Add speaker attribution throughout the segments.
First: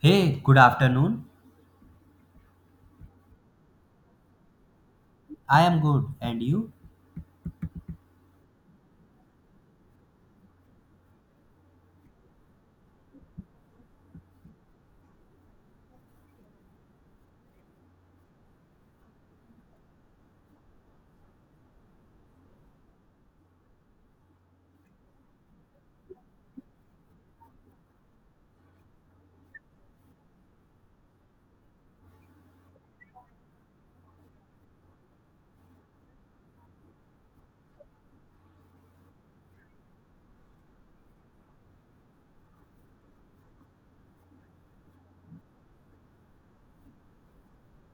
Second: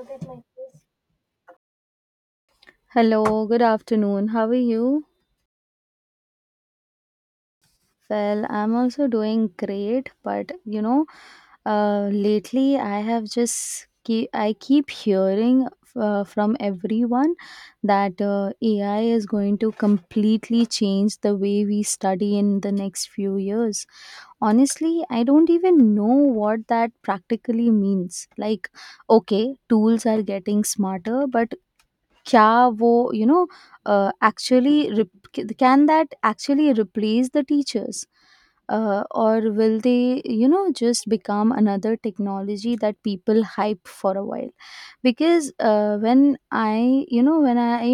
Speaker 1: Hey, good afternoon.
Speaker 2: Hello, good afternoon. How are you?
Speaker 1: I am good. And you?
Speaker 2: Well, I'm also doing great, but lately I keep hearing from everyone that AI is going to completely change the way we study in the next few years. Honestly, I don't even know what that practically means. Like, okay, tools are getting smarter, but क्या वो you know uh, actually rep can that actually replace the teachers? Or will they, you know, just become another technology that people hype for a while? Because when I, you know, when I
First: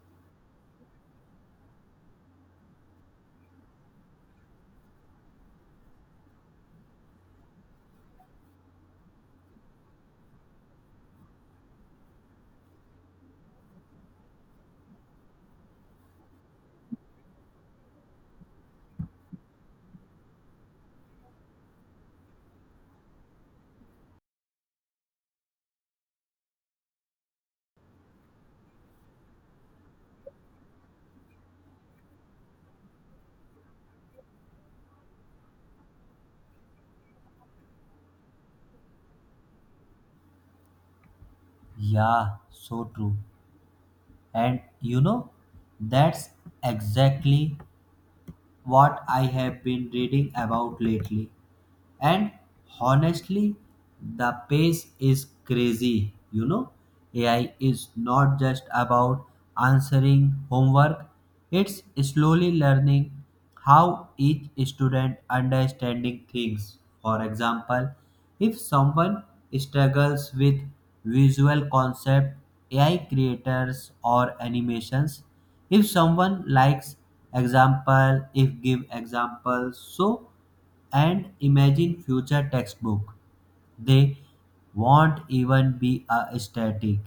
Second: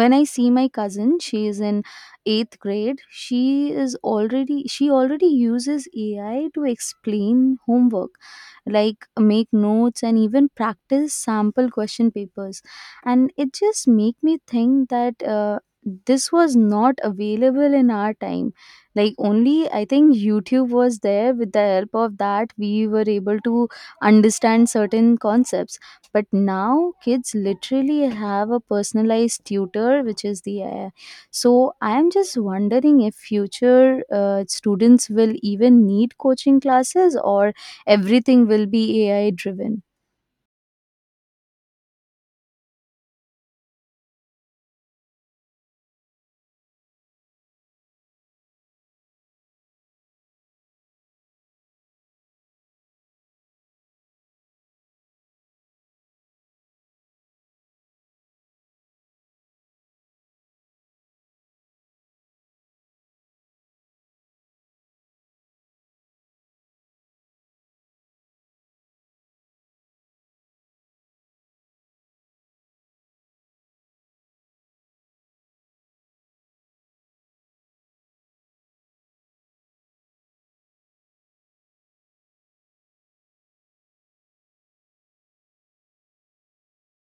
Speaker 2: when I see my cousin, she is in 8th grade. She already uses ai to explain homework, like make notes and even practice sample question papers, and it just make me think that this was not available in our time. Like, only I think youtube was there. With the help of that, we were able to understand certain concepts, but now kids literally have a personalized tutor, which is the ai. So I am just wondering if future students will even need coaching classes, or everything will be ai driven.
Speaker 1: Yeah, so true. And you know, that's exactly what I have been reading about lately. And honestly, the pace is crazy, you know. AI is not just about answering homework, it's slowly learning how each student understanding things. For example, if someone struggles with visual concept, AI creators or animations, if someone likes example, if give examples. So and imagine future textbook, they won't even be a static,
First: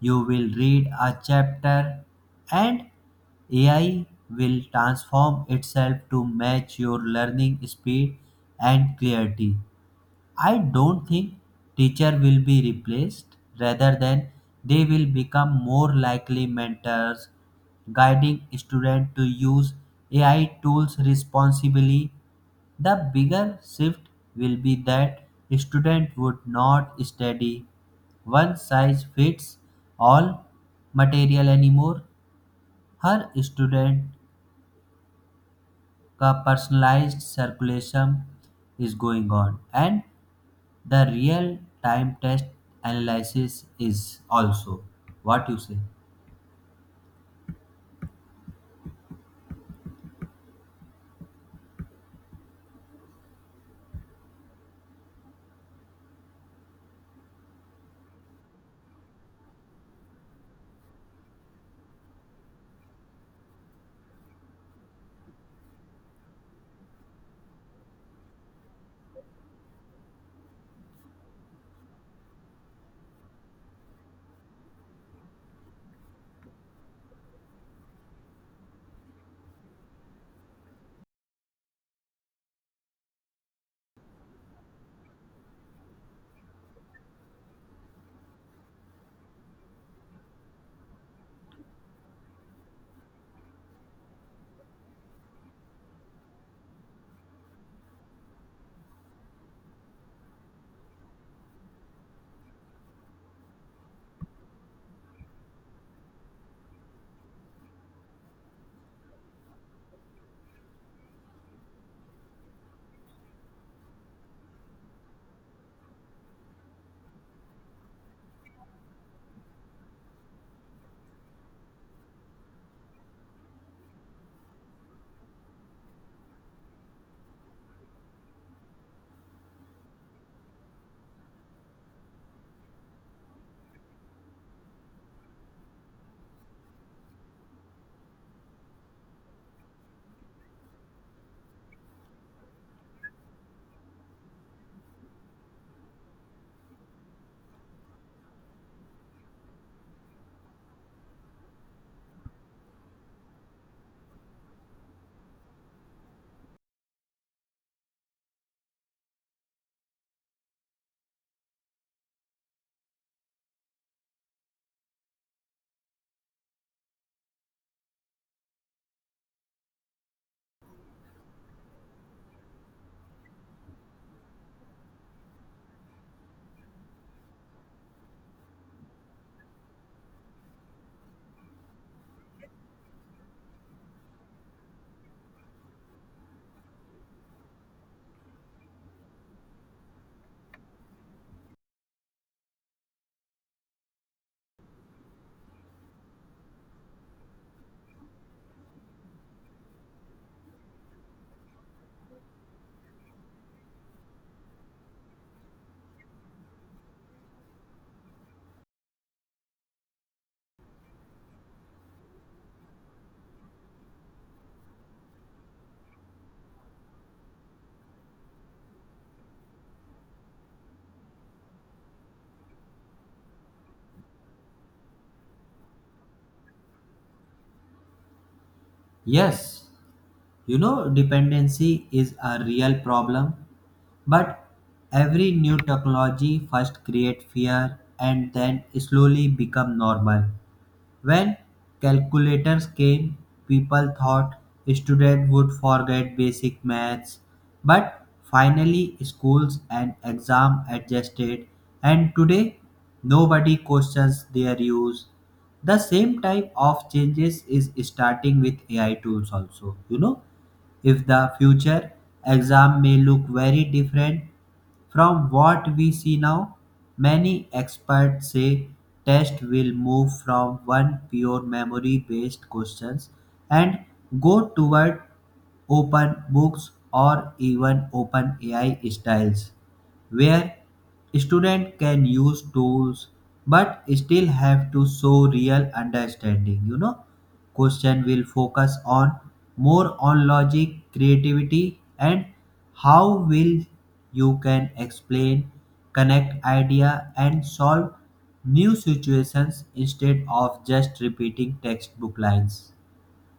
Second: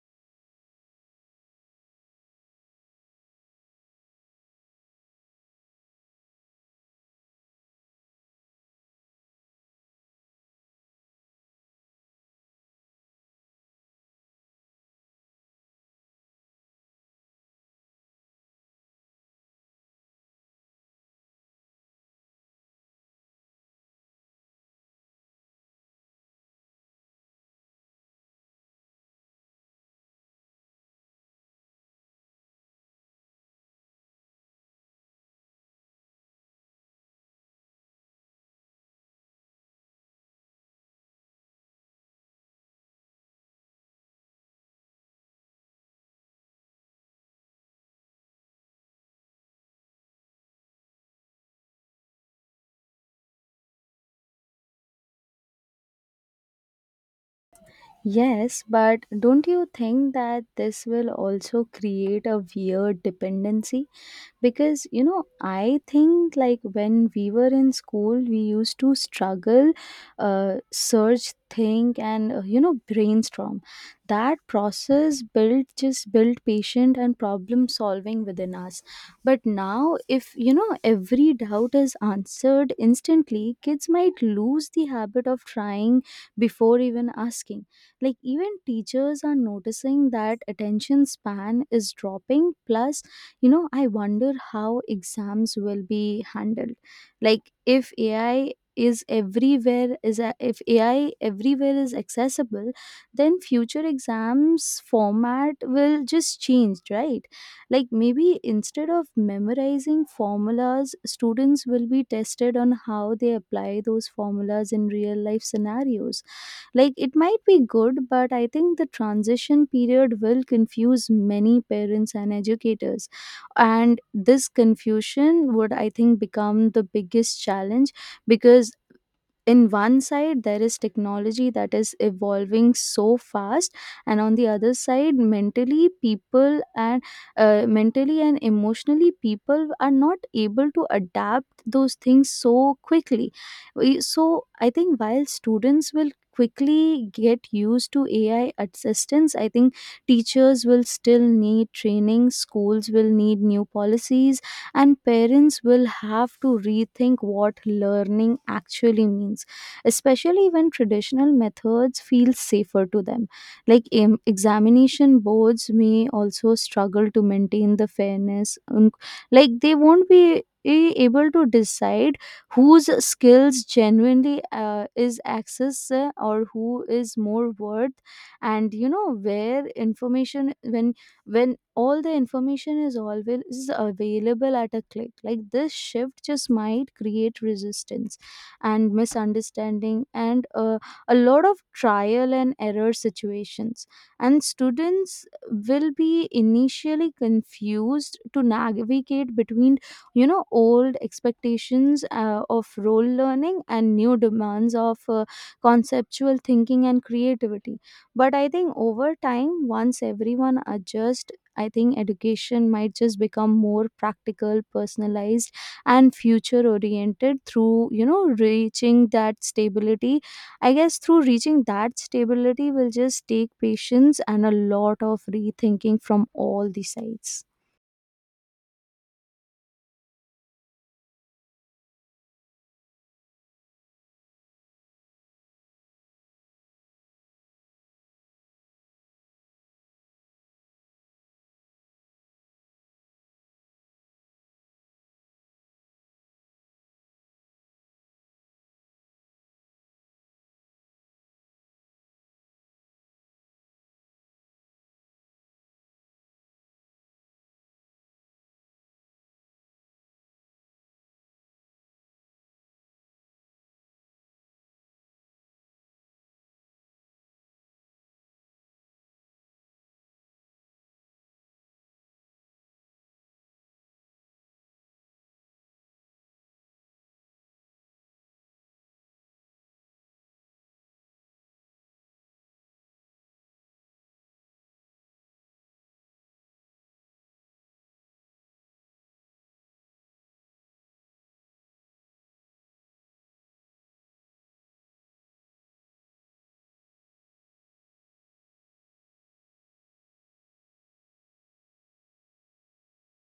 Speaker 1: you will read a chapter and AI will transform itself to match your learning speed and clarity. I don't think teacher will be replaced, rather than they will become more likely mentors, guiding students to use AI tools responsibly. The bigger shift will be that student would not study one size fits all material anymore. Her student का personalized circulation is going on and the real time test analysis is also what you say.
Speaker 2: Yes, but don't you think that this will also create a weird dependency? Because you know, I think like when we were in school, we used to struggle, search, think, and you know, brainstorm. That process built patient and problem solving within us. But now, if you know, every doubt is answered instantly, kids might lose the habit of trying before even asking. Like, even teachers are noticing that attention span is dropping. Plus, you know, I wonder how exams will be handled. Like if AI is everywhere is a, If AI everywhere is accessible, then future exams format will just change, right? Like, maybe instead of memorizing formulas, students will be tested on how they apply those formulas in real life scenarios. Like, it might be good, but I think the transition period will confuse many parents and educators. And this confusion would, I think, become the biggest challenge, because in one side there is technology that is evolving so fast, and on the other side, mentally and emotionally, people are not able to adapt those things so quickly. We- so I think while students will quickly get used to ai assistance, I think teachers will still need training, schools will need new policies, and parents will have to rethink what learning actually means, especially when traditional methods feel safer to them. Like, examination boards may also struggle to maintain the fairness, and like, they won't be able to decide whose skills genuinely is access or who is more worth. And you know, where information, when all the information is always is available at a click, like, this shift just might create resistance and misunderstanding, and a lot of trial and error situations. And students will be initially confused to navigate between, you know, old expectations of role learning and new demands of conceptual thinking and creativity. But I think over time, once everyone adjust, I think education might just become more practical, personalized, and future oriented. Through, you know, reaching that stability, I guess, through reaching that stability, will just take patience and a lot of rethinking from all the sides.
Speaker 1: Yes, you know, dependency is a real problem, but every new technology first create fear and then slowly become normal. When calculators came, people thought students would forget basic maths, but finally schools and exam adjusted and today nobody questions their use. The same type of changes is starting with AI tools also, you know, if the future exam may look very different from what we see now. Many experts say tests will move from one pure memory based questions and go toward open books or even open AI styles where student can use tools but still have to show real understanding. You know, question will focus on more on logic, creativity, and how will you can explain, connect idea, and solve new situations instead of just repeating textbook lines.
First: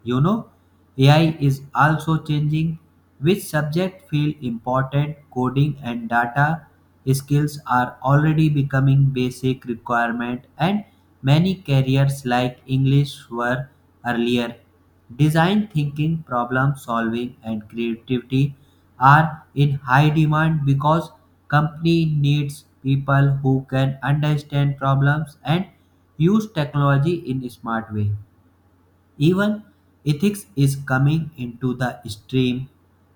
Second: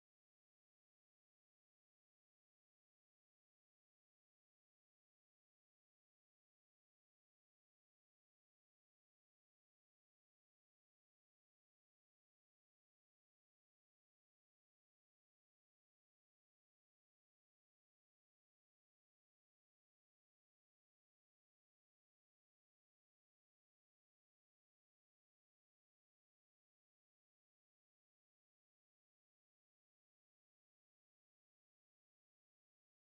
Speaker 1: You know, AI is also changing which subject feel important. Coding and data skills are already becoming basic requirement, and many careers like English were earlier. Design thinking, problem solving, and creativity are in high demand because company needs people who can understand problems and use technology in a smart way. Even ethics is coming into the stream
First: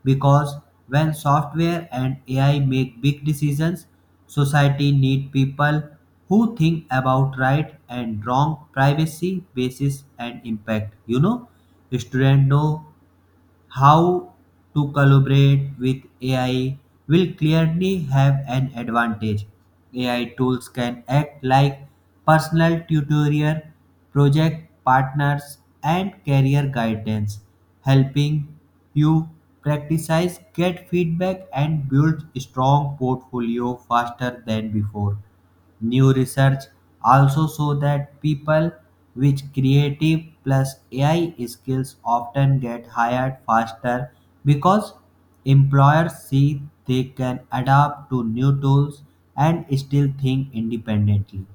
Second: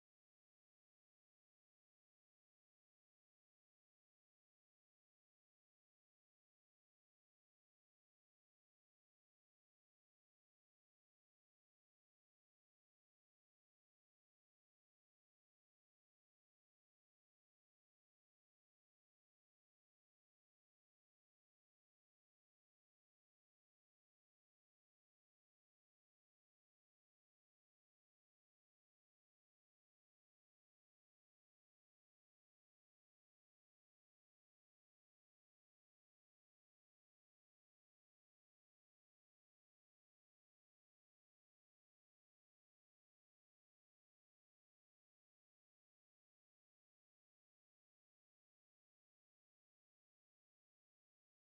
Speaker 1: because when software and AI make big decisions, society need people who think about right and wrong, privacy, basis, and impact. You know, students know how to collaborate with AI will clearly have an advantage. AI tools can act like personal tutorial, project partners, and career guidance, helping you practice, get feedback, and build strong portfolio faster than before. New research also shows that people with creative plus AI skills often get hired faster because employers see they can adapt to new tools and still think independently.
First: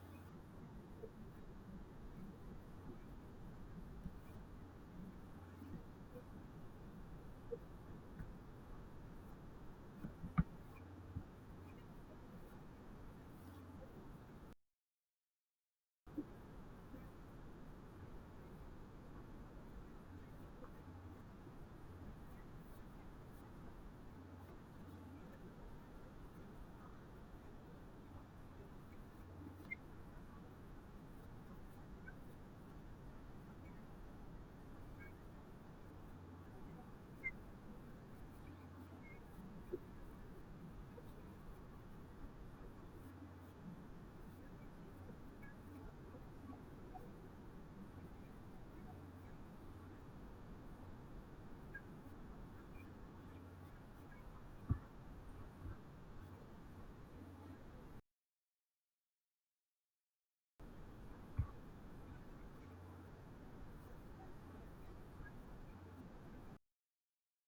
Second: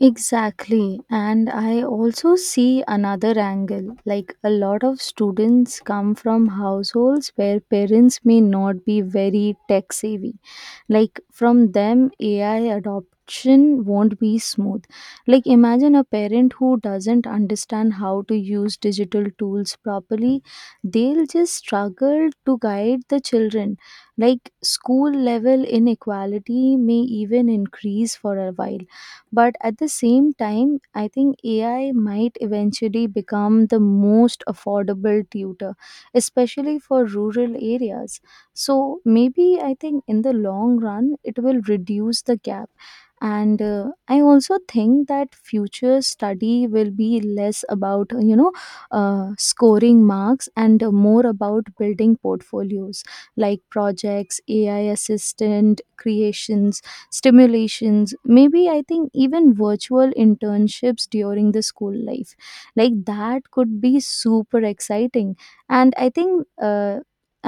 Speaker 2: Exactly. And I also see another angle. Like, a lot of students come from households where parents may not be very tech savvy. Like, from them, AI adoption won't be smooth. Like, imagine a parent who doesn't understand how to use digital tools properly, they'll just struggle to guide the children. Like, school level inequality may even increase for a while, but at the same time, I think ai might eventually become the most affordable tutor, especially for rural areas. So maybe, I think in the long run it will reduce the gap. And I also think that future study will be less about, you know, scoring marks and more about building portfolios, like projects, ai assistant creations, stimulations, maybe, I think even virtual internships during the school life. Like, that could be super exciting. And I think,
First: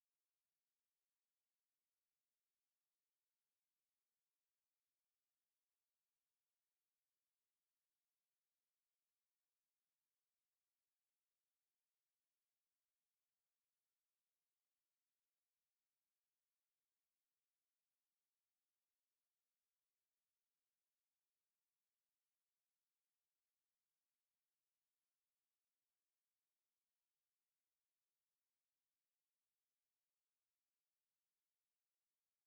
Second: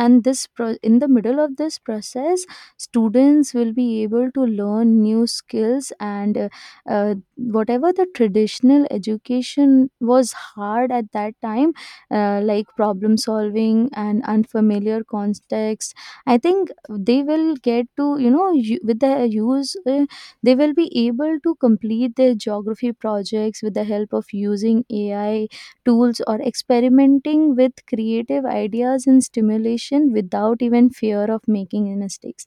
Speaker 2: and this in the middle of this process, students will be able to learn new skills, and uh, whatever the traditional education was hard at that time, like problem solving and unfamiliar context, I think they will get to, you know, with the use, they will be able to complete their geography projects with the help of using ai tools, or experimenting with creative ideas and stimulation without even fear of making mistakes.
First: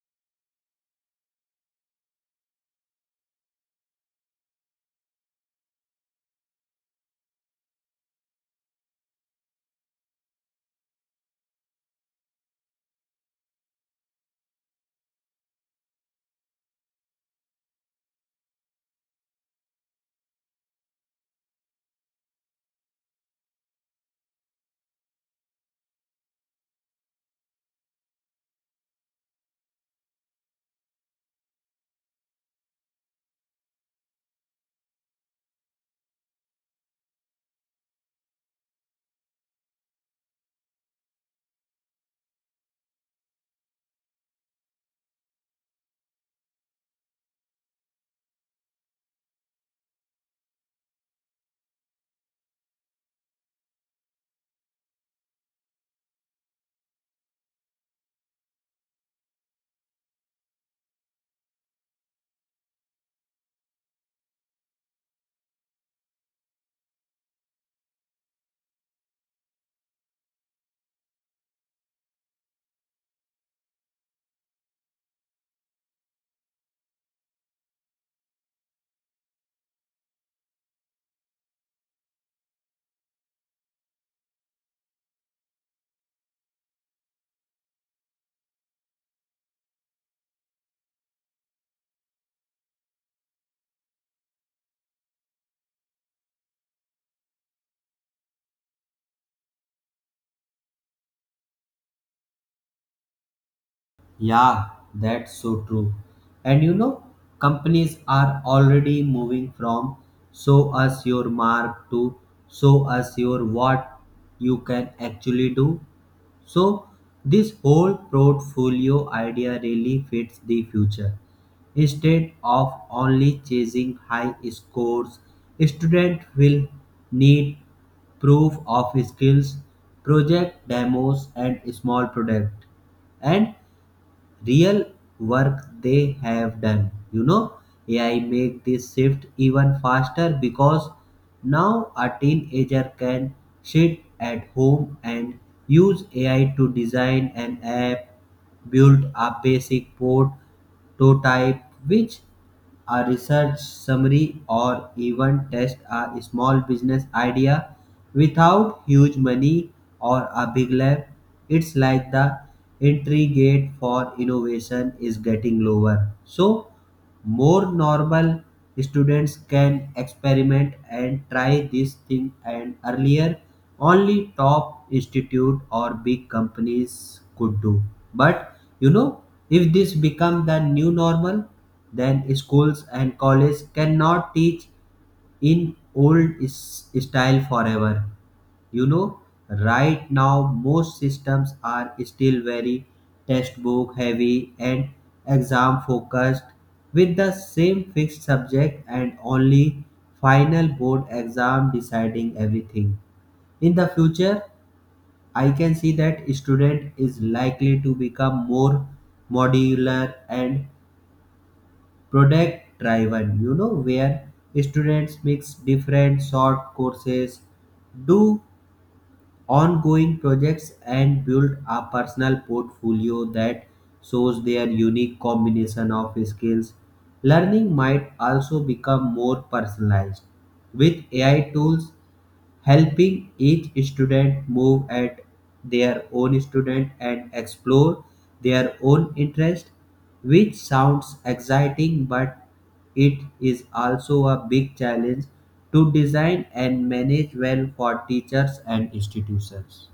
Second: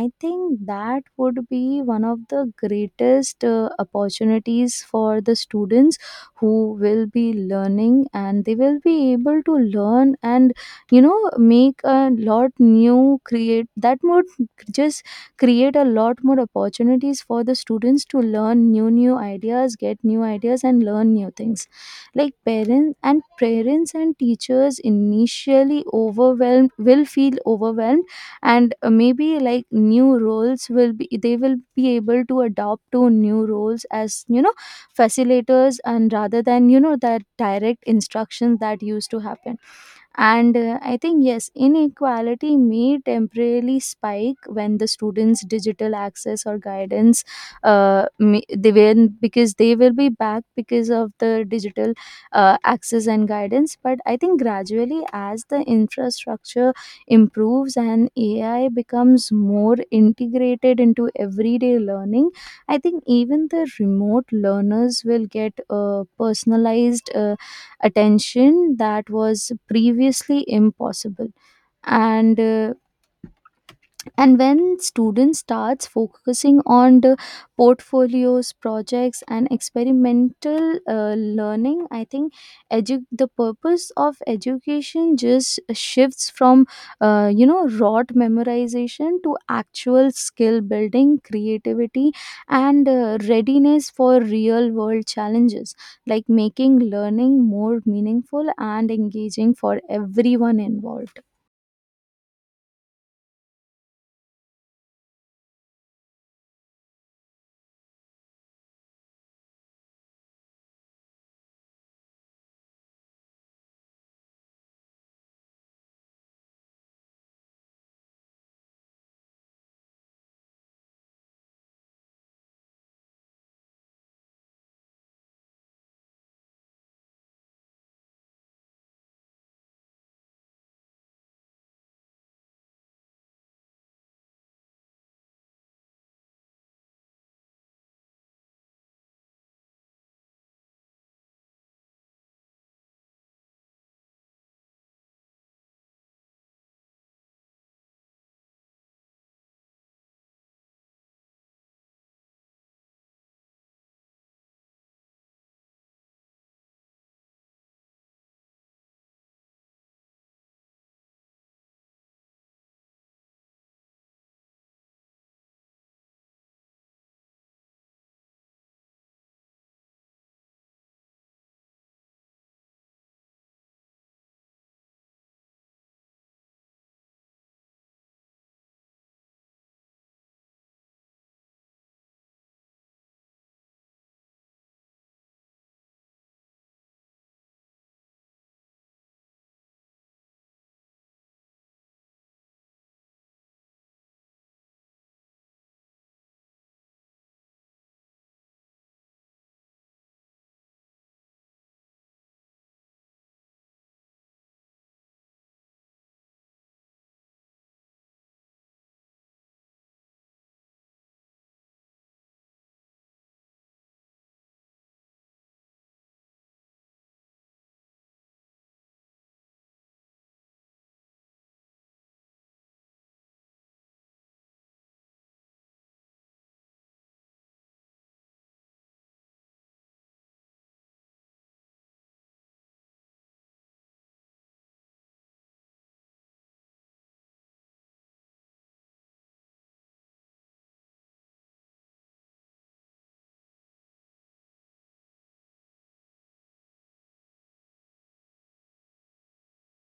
Speaker 2: I think that would be one of the greatest opportunities for the students who will be learning, and they will be able to learn and, you know, make a lot new create, that would just create a lot more opportunities for the students to learn new ideas, get new ideas, and learn new things. Like, parents and teachers, initially overwhelmed, will feel overwhelmed. And maybe, like, new roles will be, they will be able to adopt to new roles as, you know, facilitators, and rather than, you know, that direct instructions that used to happen. And I think, yes, inequality may temporarily spike when the students' digital access or guidance, they will, because they will be back because of the digital access and guidance. But I think gradually, as the infrastructure improves and AI becomes more integrated into everyday learning, I think even the remote learners will get personalized attention that was previously impossible. And and when students starts focusing on the portfolios, projects, and experimental learning, I think the purpose of education just shifts from, you know, rote memorization to actual skill building, creativity, and readiness for real world challenges, like making learning more meaningful and engaging for everyone involved.
Speaker 1: Yeah, that's so true. And you know, companies are already moving from show us your mark to show us your what you can actually do. So, this whole portfolio idea really fits the future. Instead of only chasing high scores, students will need proof of skills, project demos, and small product. And real work they have done. You know, AI make this shift even faster because now a teenager can sit at home and use AI to design an app, build a basic prototype, which a research summary, or even test a small business idea without huge money or a big lab. It's like the entry gate for innovation is getting lower. So, more normal students can experiment and try this thing, and earlier only top institute or big companies could do. But you know, if this become the new normal, then schools and colleges cannot teach in old style forever. You know, right now most systems are still very textbook heavy and exam focused, with the same fixed subject and only final board exam deciding everything. In the future, I can see that student is likely to become more modular and product driven, you know, where students mix different short courses, do ongoing projects, and build a personal portfolio that shows their unique combination of skills. Learning might also become more personalized with AI tools helping each student move at their own student and explore their own interest, which sounds exciting, but it is also a big challenge to design and manage well for teachers and institutions.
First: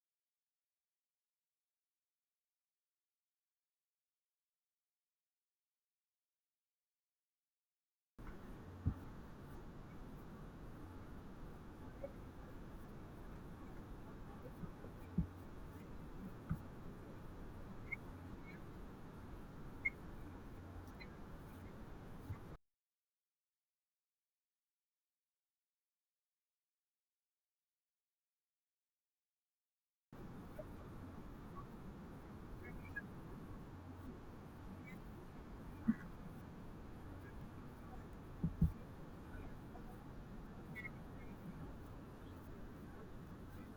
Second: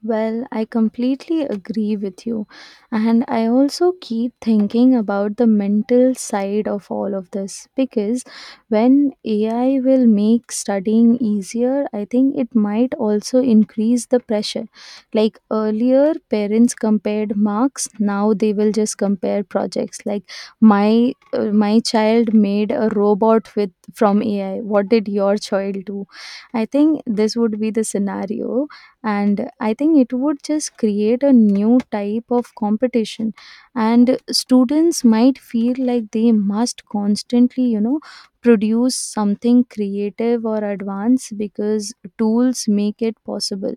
Speaker 2: Well, I completely agree with you. And I also keep thinking about the mental side of all of this, because when AI will make studying easier, I think it might also increase the pressure. Like, earlier, parents compared marks, now they will just compare projects. Like, my child made a robot with from AI. What did your child do? I think this would be the scenario, and I think it would just create a new type of competition, and students might feel like they must constantly, you know, produce something creative or advanced because tools make it possible.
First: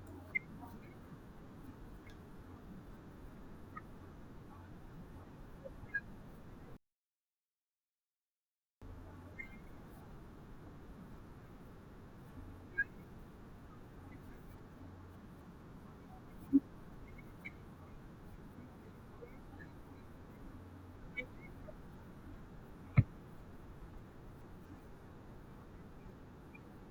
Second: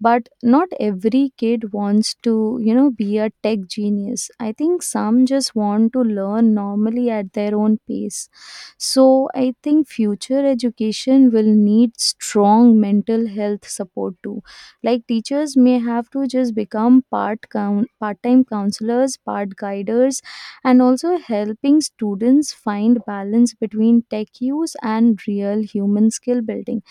Speaker 2: But not every kid wants to, you know, be a tech genius. I think some just want to learn normally at their own pace. So I think future education will need strong mental health support too. Like, teachers may have to just become part-time counselors, part guiders, and also helping students find balance between tech use and real human skill building.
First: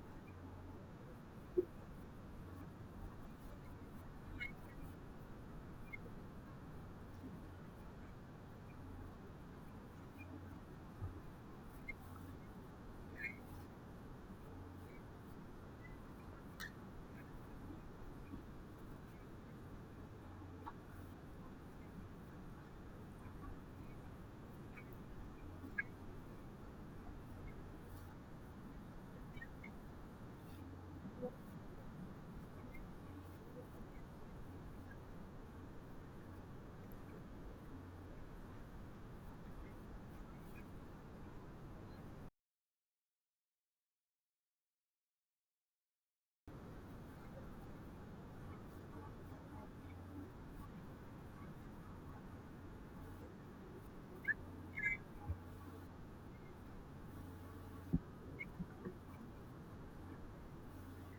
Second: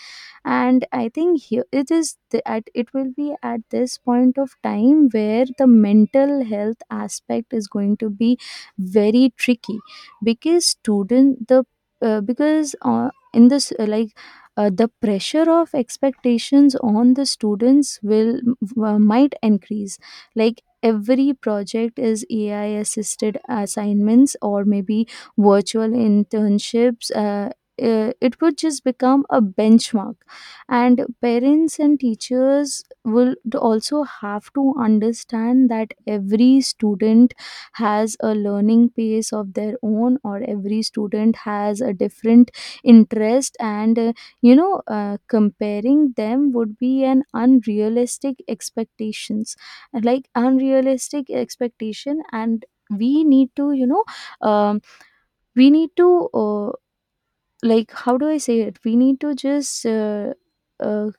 Speaker 2: And I think here it is the, at it will be at this point of time where the mental health aspect is going to be very tricky, because student the because in this, like, the pressure of expectations on the students will, might increase. Like, every project is ai assisted assignments, or maybe virtual internships, it would just become a benchmark. And parents and teachers will also have to understand that every student has a learning pace of their own, or every student has a different interest. And you know, comparing them would be an unrealistic expectations, like unrealistic expectation. And we need to, you know, um, we need to, like, how do I say it, we need to just, uh,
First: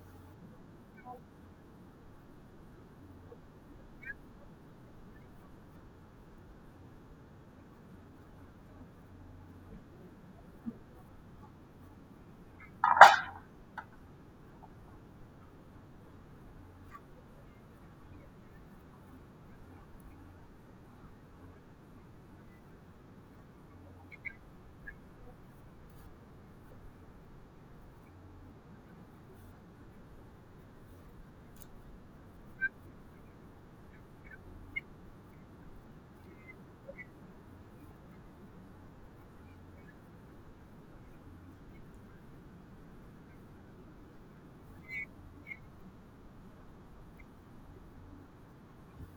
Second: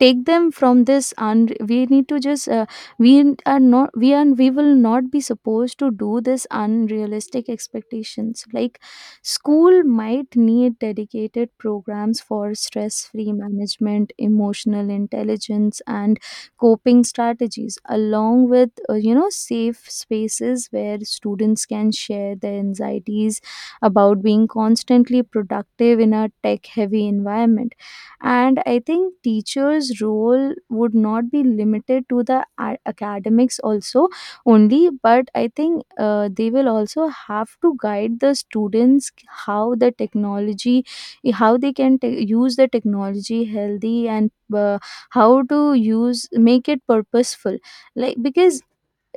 Speaker 2: take them from this, and we need to just, we are not we are we will not be supposed to do this unrealistic expectations. Like, school might need dedicated programs for stress free management, emotional intelligence, and coping strategies, along with, you know, safe spaces where students can share their anxieties about being constantly productive in a tech heavy environment. And I think teachers role would not be limited to the academics also only, but I think they will also have to guide the students how the technology, how they can use the technology healthy, and how to use make it purposeful. Like, because,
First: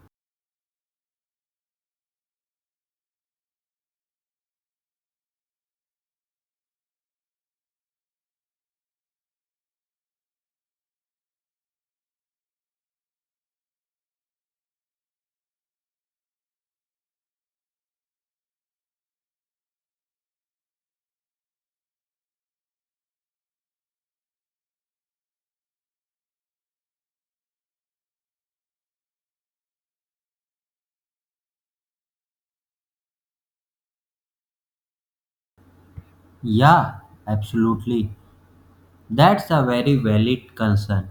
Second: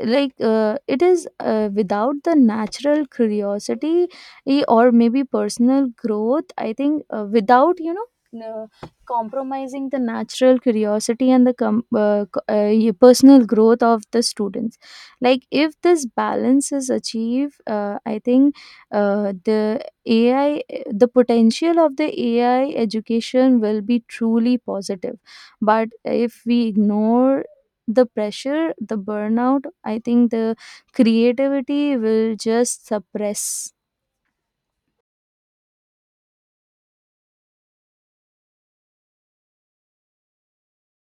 Speaker 2: like, it is, without the natural curiosity, or maybe personal growth, I think, without, you know, n- uh, compromising the natural curiosity and the personal growth of the students. Like, if this balance is achieved, I think, uh, the ai the potential of the ai education will be truly positive. But if we ignore the pressure, the burnout, I think the creativity will just suppress.
Speaker 1: Yeah, absolutely. That's a very valid concern.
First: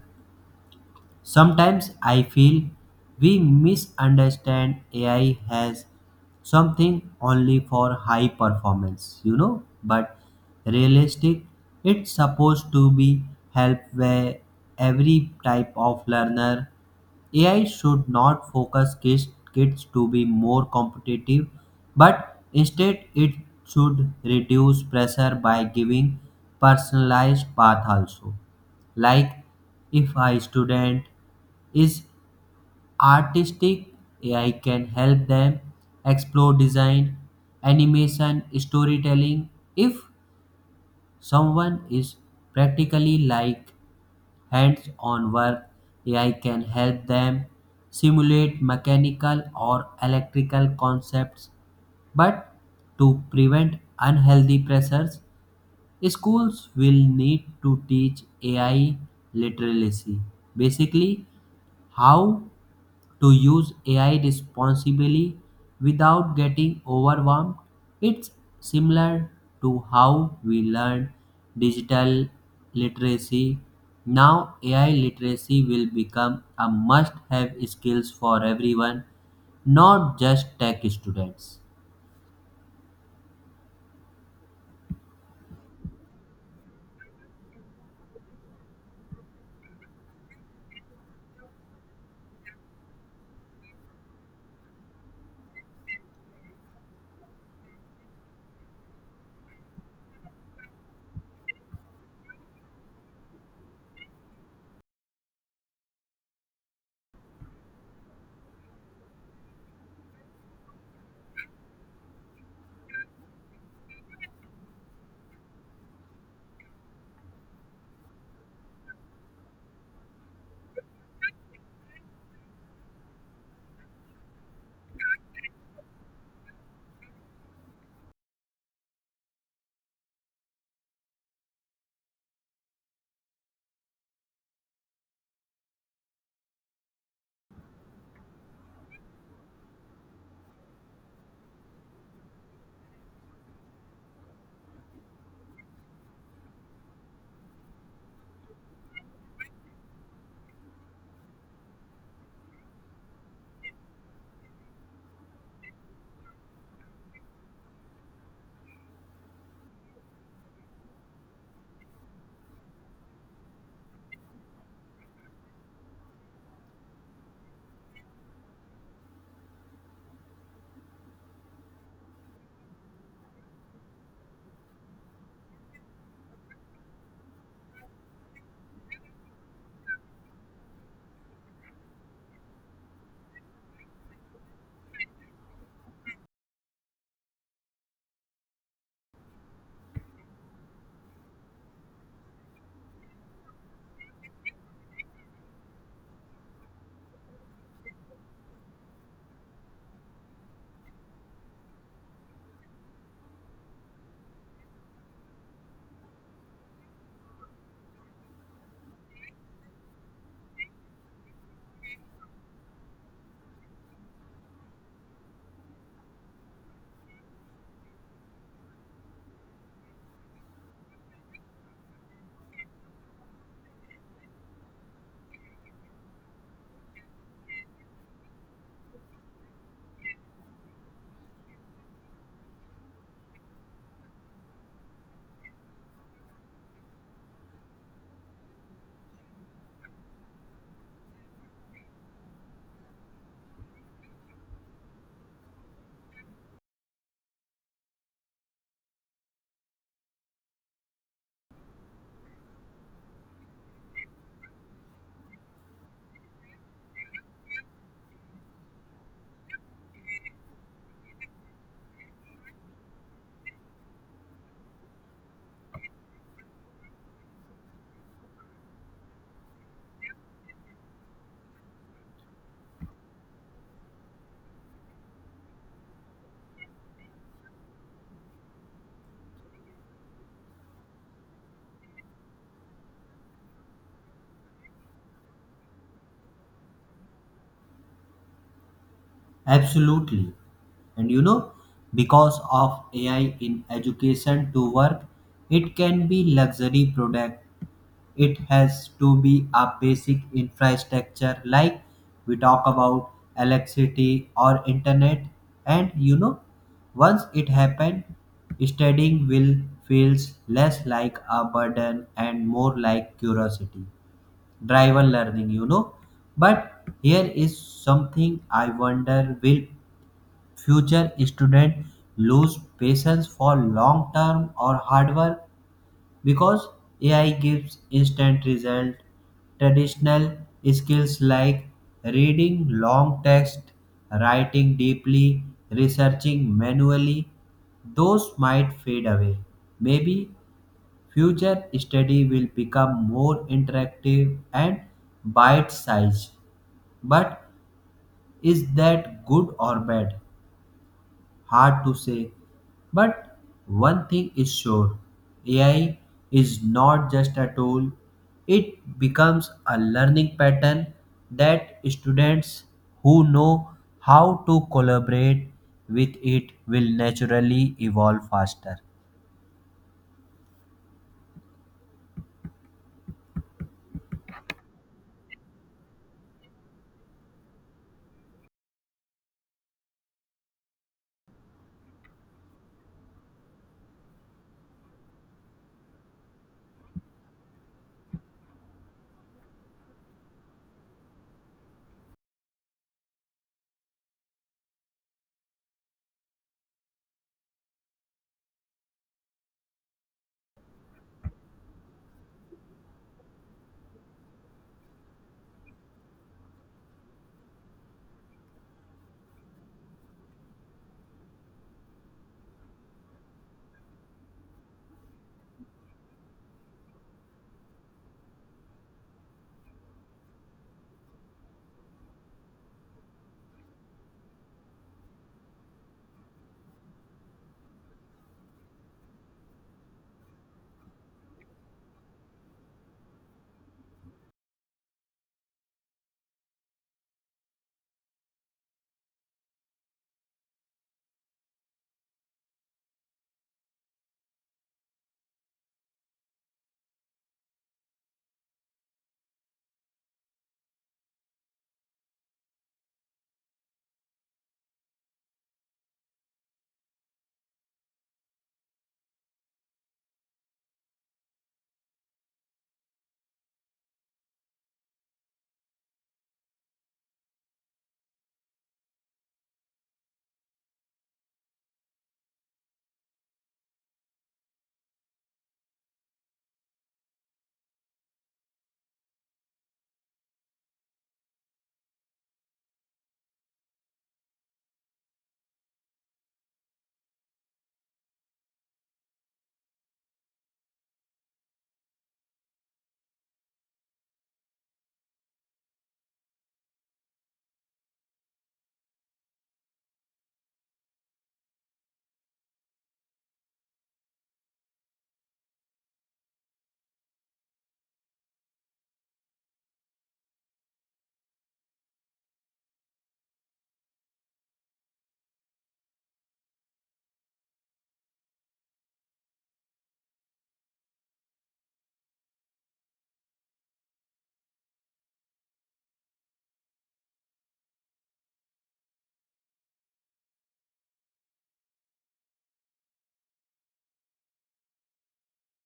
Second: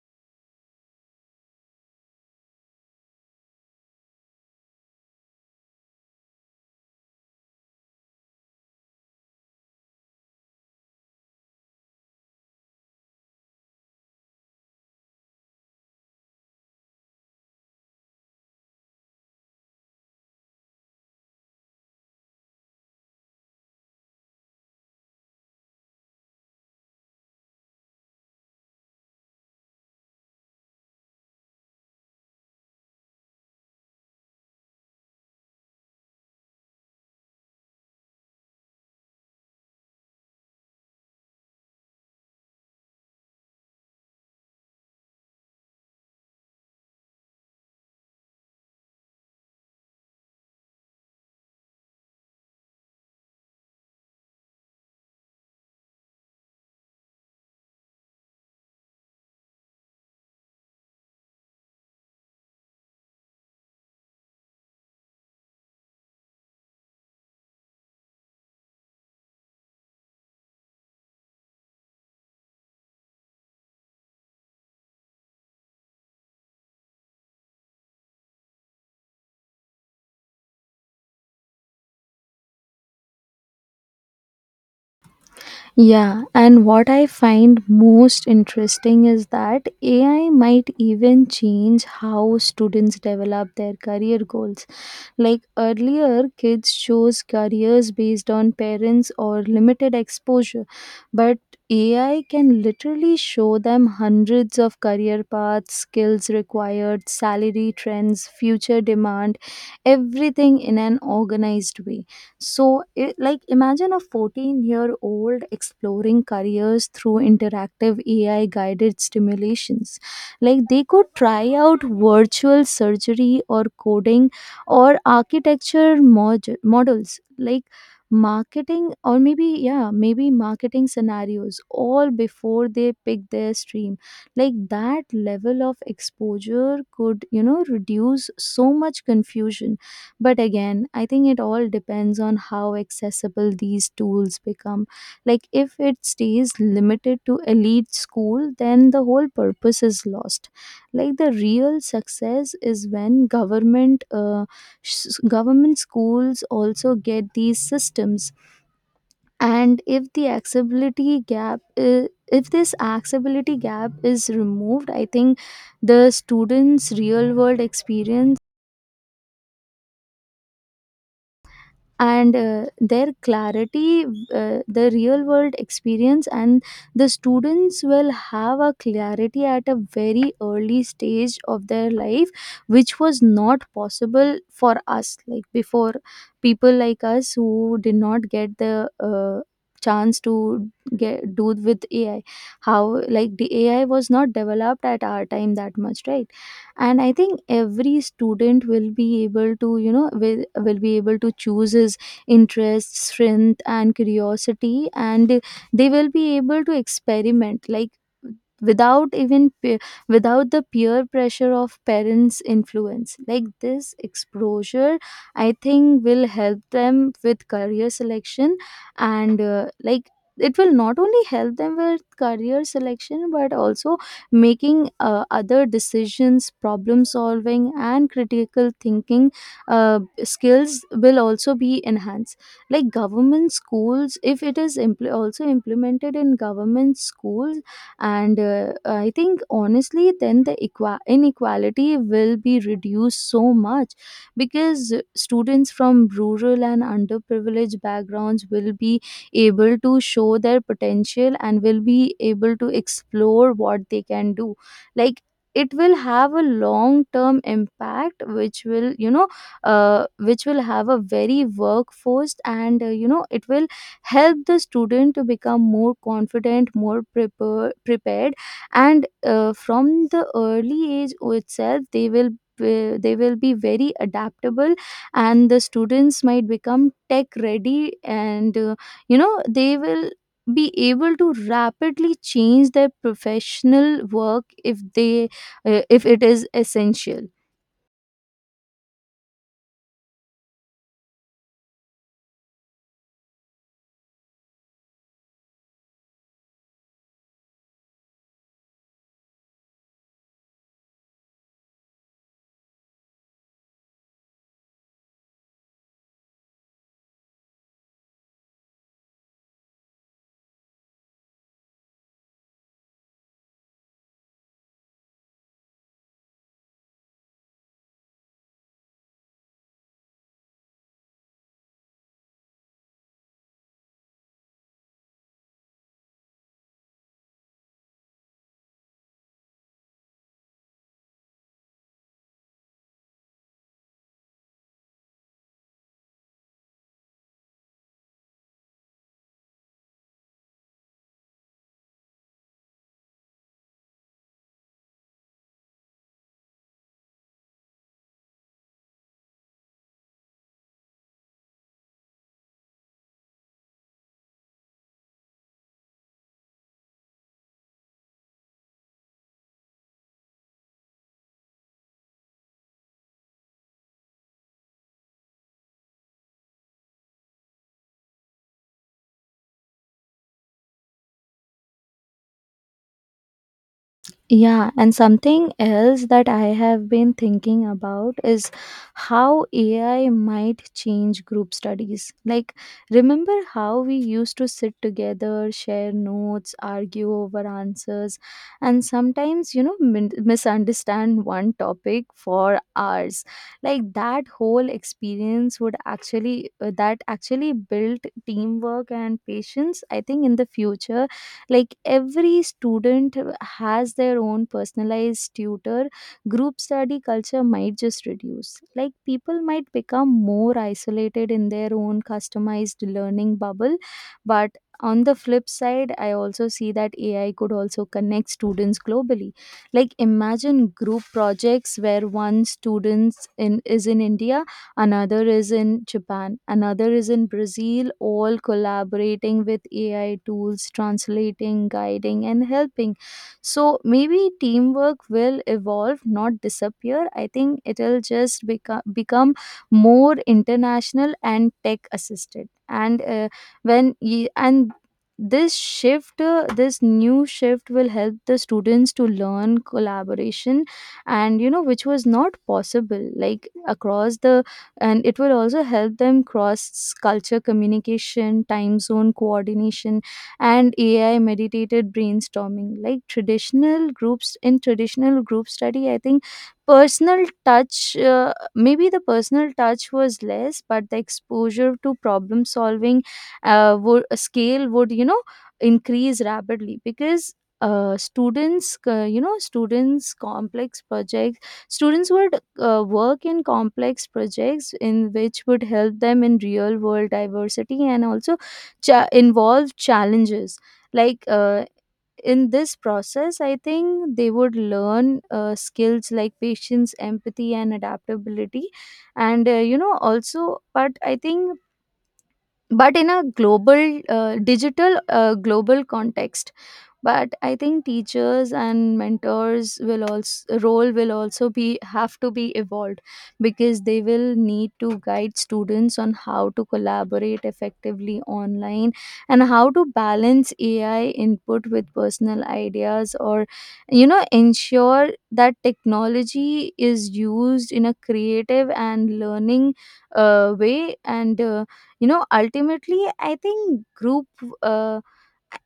Speaker 1: Sometimes I feel we misunderstand AI as something only for high performance, you know, but realistic, it's supposed to be help where every type of learner AI should not focus kids to be more competitive, but instead it should reduce pressure by giving personalized path also. Like if a student is artistic, AI can help them explore design, animation, storytelling. If someone is practically like hands on work. AI can help them simulate mechanical or electrical concepts, but to prevent unhealthy pressures, schools will need to teach AI literacy. Basically, how to use AI responsibly without getting overwhelmed. It's similar to how we learn digital literacy. Now, AI literacy will become a must have skills for everyone, not just tech students.
Speaker 2: Yeah, and what I find most interesting is that AI might even change how students develop their career goals. Like earlier, kids chose careers based on parents or limited exposure, but AI can literally show them hundreds of career paths, skills required, salary trends, future demand, everything in an organized way. So, it, like, imagine a 14-year-old year old exploring careers through interactive AI guided stimulations. Like, they could try out virtual surgery or coding or models, like marketing or maybe, yeah, maybe marketing scenarios, all before they pick their stream. Like, that level of exposure could, reduce so much confusion. But again, I think it all depends on how accessible these tools become. Like, if it stays limited to elite school, then the whole purpose is lost. Like, the real success is when government schools also get these systems. And if the accessibility gap I- if this accessibility gap is removed, I think the students real world experience and their clarity the real world experience and the students will have a clarity at a very early stage of their life, which was not possible for us. Like before, people like us who did not get the chance to get do with AI. How, like, the AI was not developed at our time that much, right? And I think every student will be able to, will be able to choose his interests, strength and curiosity, and they will be able to experiment, like without even pe- without the peer pressure of parents influence. Like, this exposure, I think, will help them with career selection. And like, it will not only help them with career selection but also making other decisions. Problem solving and critical thinking skills will also be enhanced. Like government schools, if it is also implemented in government schools, and I think, honestly, then the inequality will be reduced so much, because students from rural and underprivileged backgrounds will be able to show their potential and will be able to explore what they can do. Like, it will have a long term impact, which will, which will have a very workforce, and you know, it will help the student to become more confident, prepared. And from the early age itself, they will be very adaptable, and the students might become tech ready. And you know, they will be able to rapidly change their professional work if they, if it is essential.
Speaker 1: Absolutely. And you know, because of AI in education to work, it can be luxury product. It has to be a basic infrastructure like we talk about electricity or internet. And you know, once it happen, studying will feels less like a burden and more like curiosity driver learning, you know. But here is something I wonder, will future student lose patience for long term or hard work because AI gives instant result. Traditional skills like reading long text, writing deeply, researching manually, those might fade away. Maybe future study will become more interactive and bite sized. But is that good or bad? Hard to say. But one thing is sure, AI is not just a tool, it becomes a learning pattern that students who know how to collaborate with it will naturally evolve faster.
Speaker 2: Yeah, and something else that I have been thinking about is how AI might change group studies. Like, remember how we used to sit together, share notes, argue over answers, and sometimes, you know, misunderstand one topic for hours. Like, that whole experience would that actually built teamwork and patience. I think in the future, like every student has their own personalized tutor, group study culture might just reduce. Like, people might become more isolated in their own customized learning bubble. But on the flip side, I also see that AI could also connect students globally. Like, imagine group projects where one is in india, another is in Japan, another is in Brazil, all collaborating with AI tools, translating, guiding, and helping. So maybe teamwork will evolve, not disappear. I think it'll just become more international and tech assisted. And and this shift this new shift will help the students to learn collaboration, and you know, which was not possible, like across the, and it will also help them cross culture communication, time zone coordination, and AI meditated brainstorming. Like traditional groups, in traditional group study, I think personal touch maybe the personal touch was less, but the exposure to problem solving scale would, you know, increase rapidly. Because uh, students uh, you know students complex projects students would work in complex projects, in which would help them in real world diversity and also involve challenges. Like in this process, I think they would learn skills like patience, empathy and adaptability. And you know, also, but I think, but in a global context. But I think teachers and mentors will also role will also be, have to be evolved, because they will need to guide students on how to collaborate effectively online, and how to balance AI input with personal ideas, or you know, ensure that technology is used in a creative and learning way. And you know, ultimately, I think group uh,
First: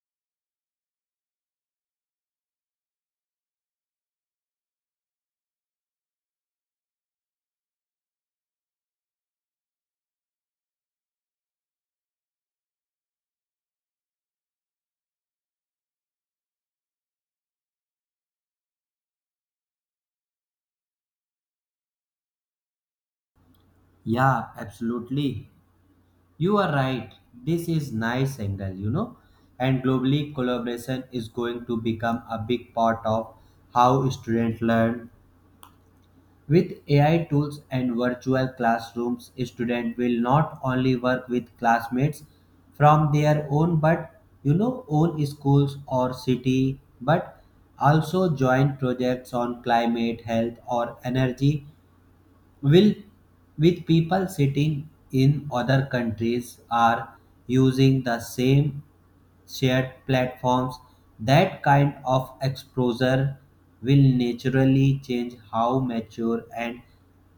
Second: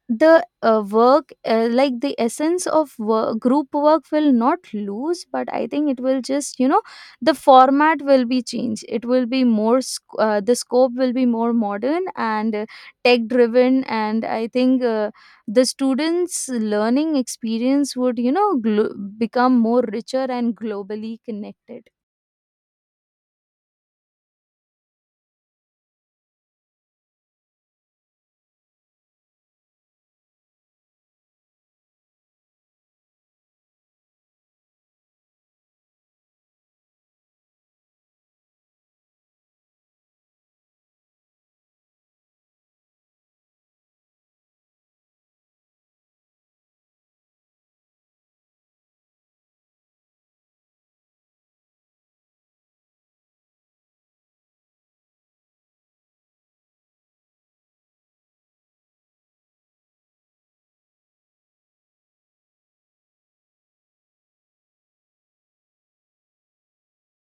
Speaker 2: the work like the essence of work, group work will not lose, but I think it will just, you know, the format will be changed. It will be more the scope will be more modern and tech driven. And I think the students learning experience would, you know, become more richer and globally connected.
Speaker 1: Yeah, absolutely. You are right. This is nice angle, you know. And globally collaboration is going to become a big part of how students learn. With AI tools and virtual classrooms, students will not only work with classmates from their own, but you know, own schools or city, but also join projects on climate, health, or energy will with people sitting in other countries are using the same shared platforms. That kind of exposure will naturally change how mature and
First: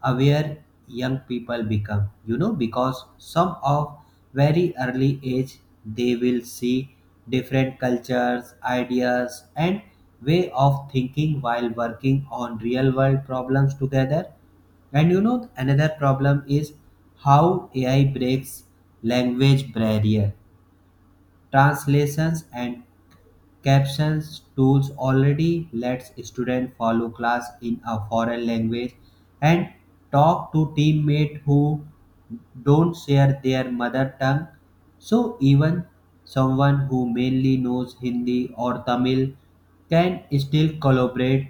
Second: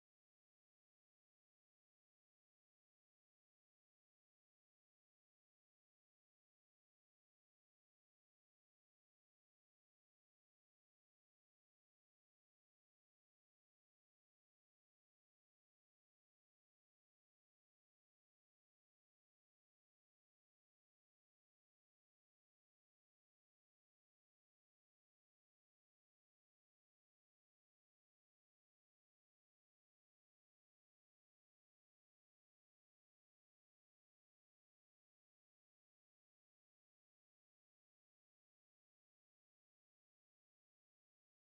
Speaker 1: aware young people become, you know, because some of very early age they will see different cultures, ideas, and way of thinking while working on real world problems together. And you know, another problem is how AI breaks language barrier. Translations and captions tools already lets students follow class in a foreign language and talk to teammates who don't share their mother tongue. So even someone who mainly knows Hindi or Tamil can still collaborate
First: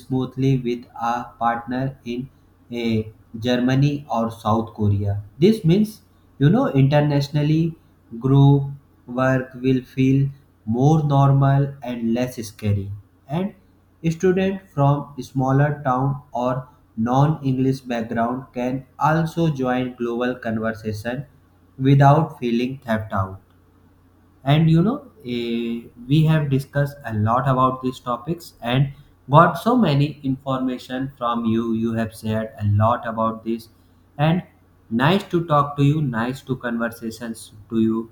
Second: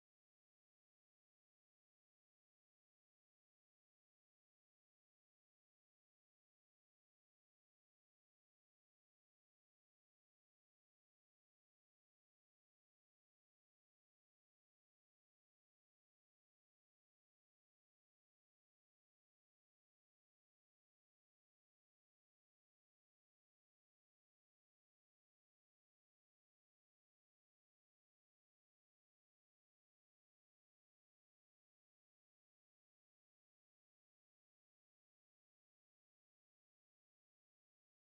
Speaker 1: smoothly with a partner in eh, Germany or South Korea. This means, you know, internationally group work will feel more normal and less scary. And students from smaller town or non-English background can also join global conversation without feeling left out. And you know, we have discussed a lot about these topics and got so many information from you. You have shared a lot about this, and nice to talk to you, nice to conversations to you.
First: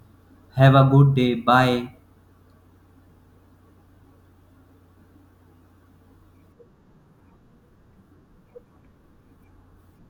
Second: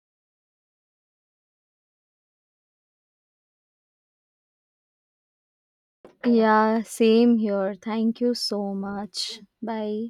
Speaker 1: Have a good day. Bye.
Speaker 2: Yeah, same here, thank you so much, bye.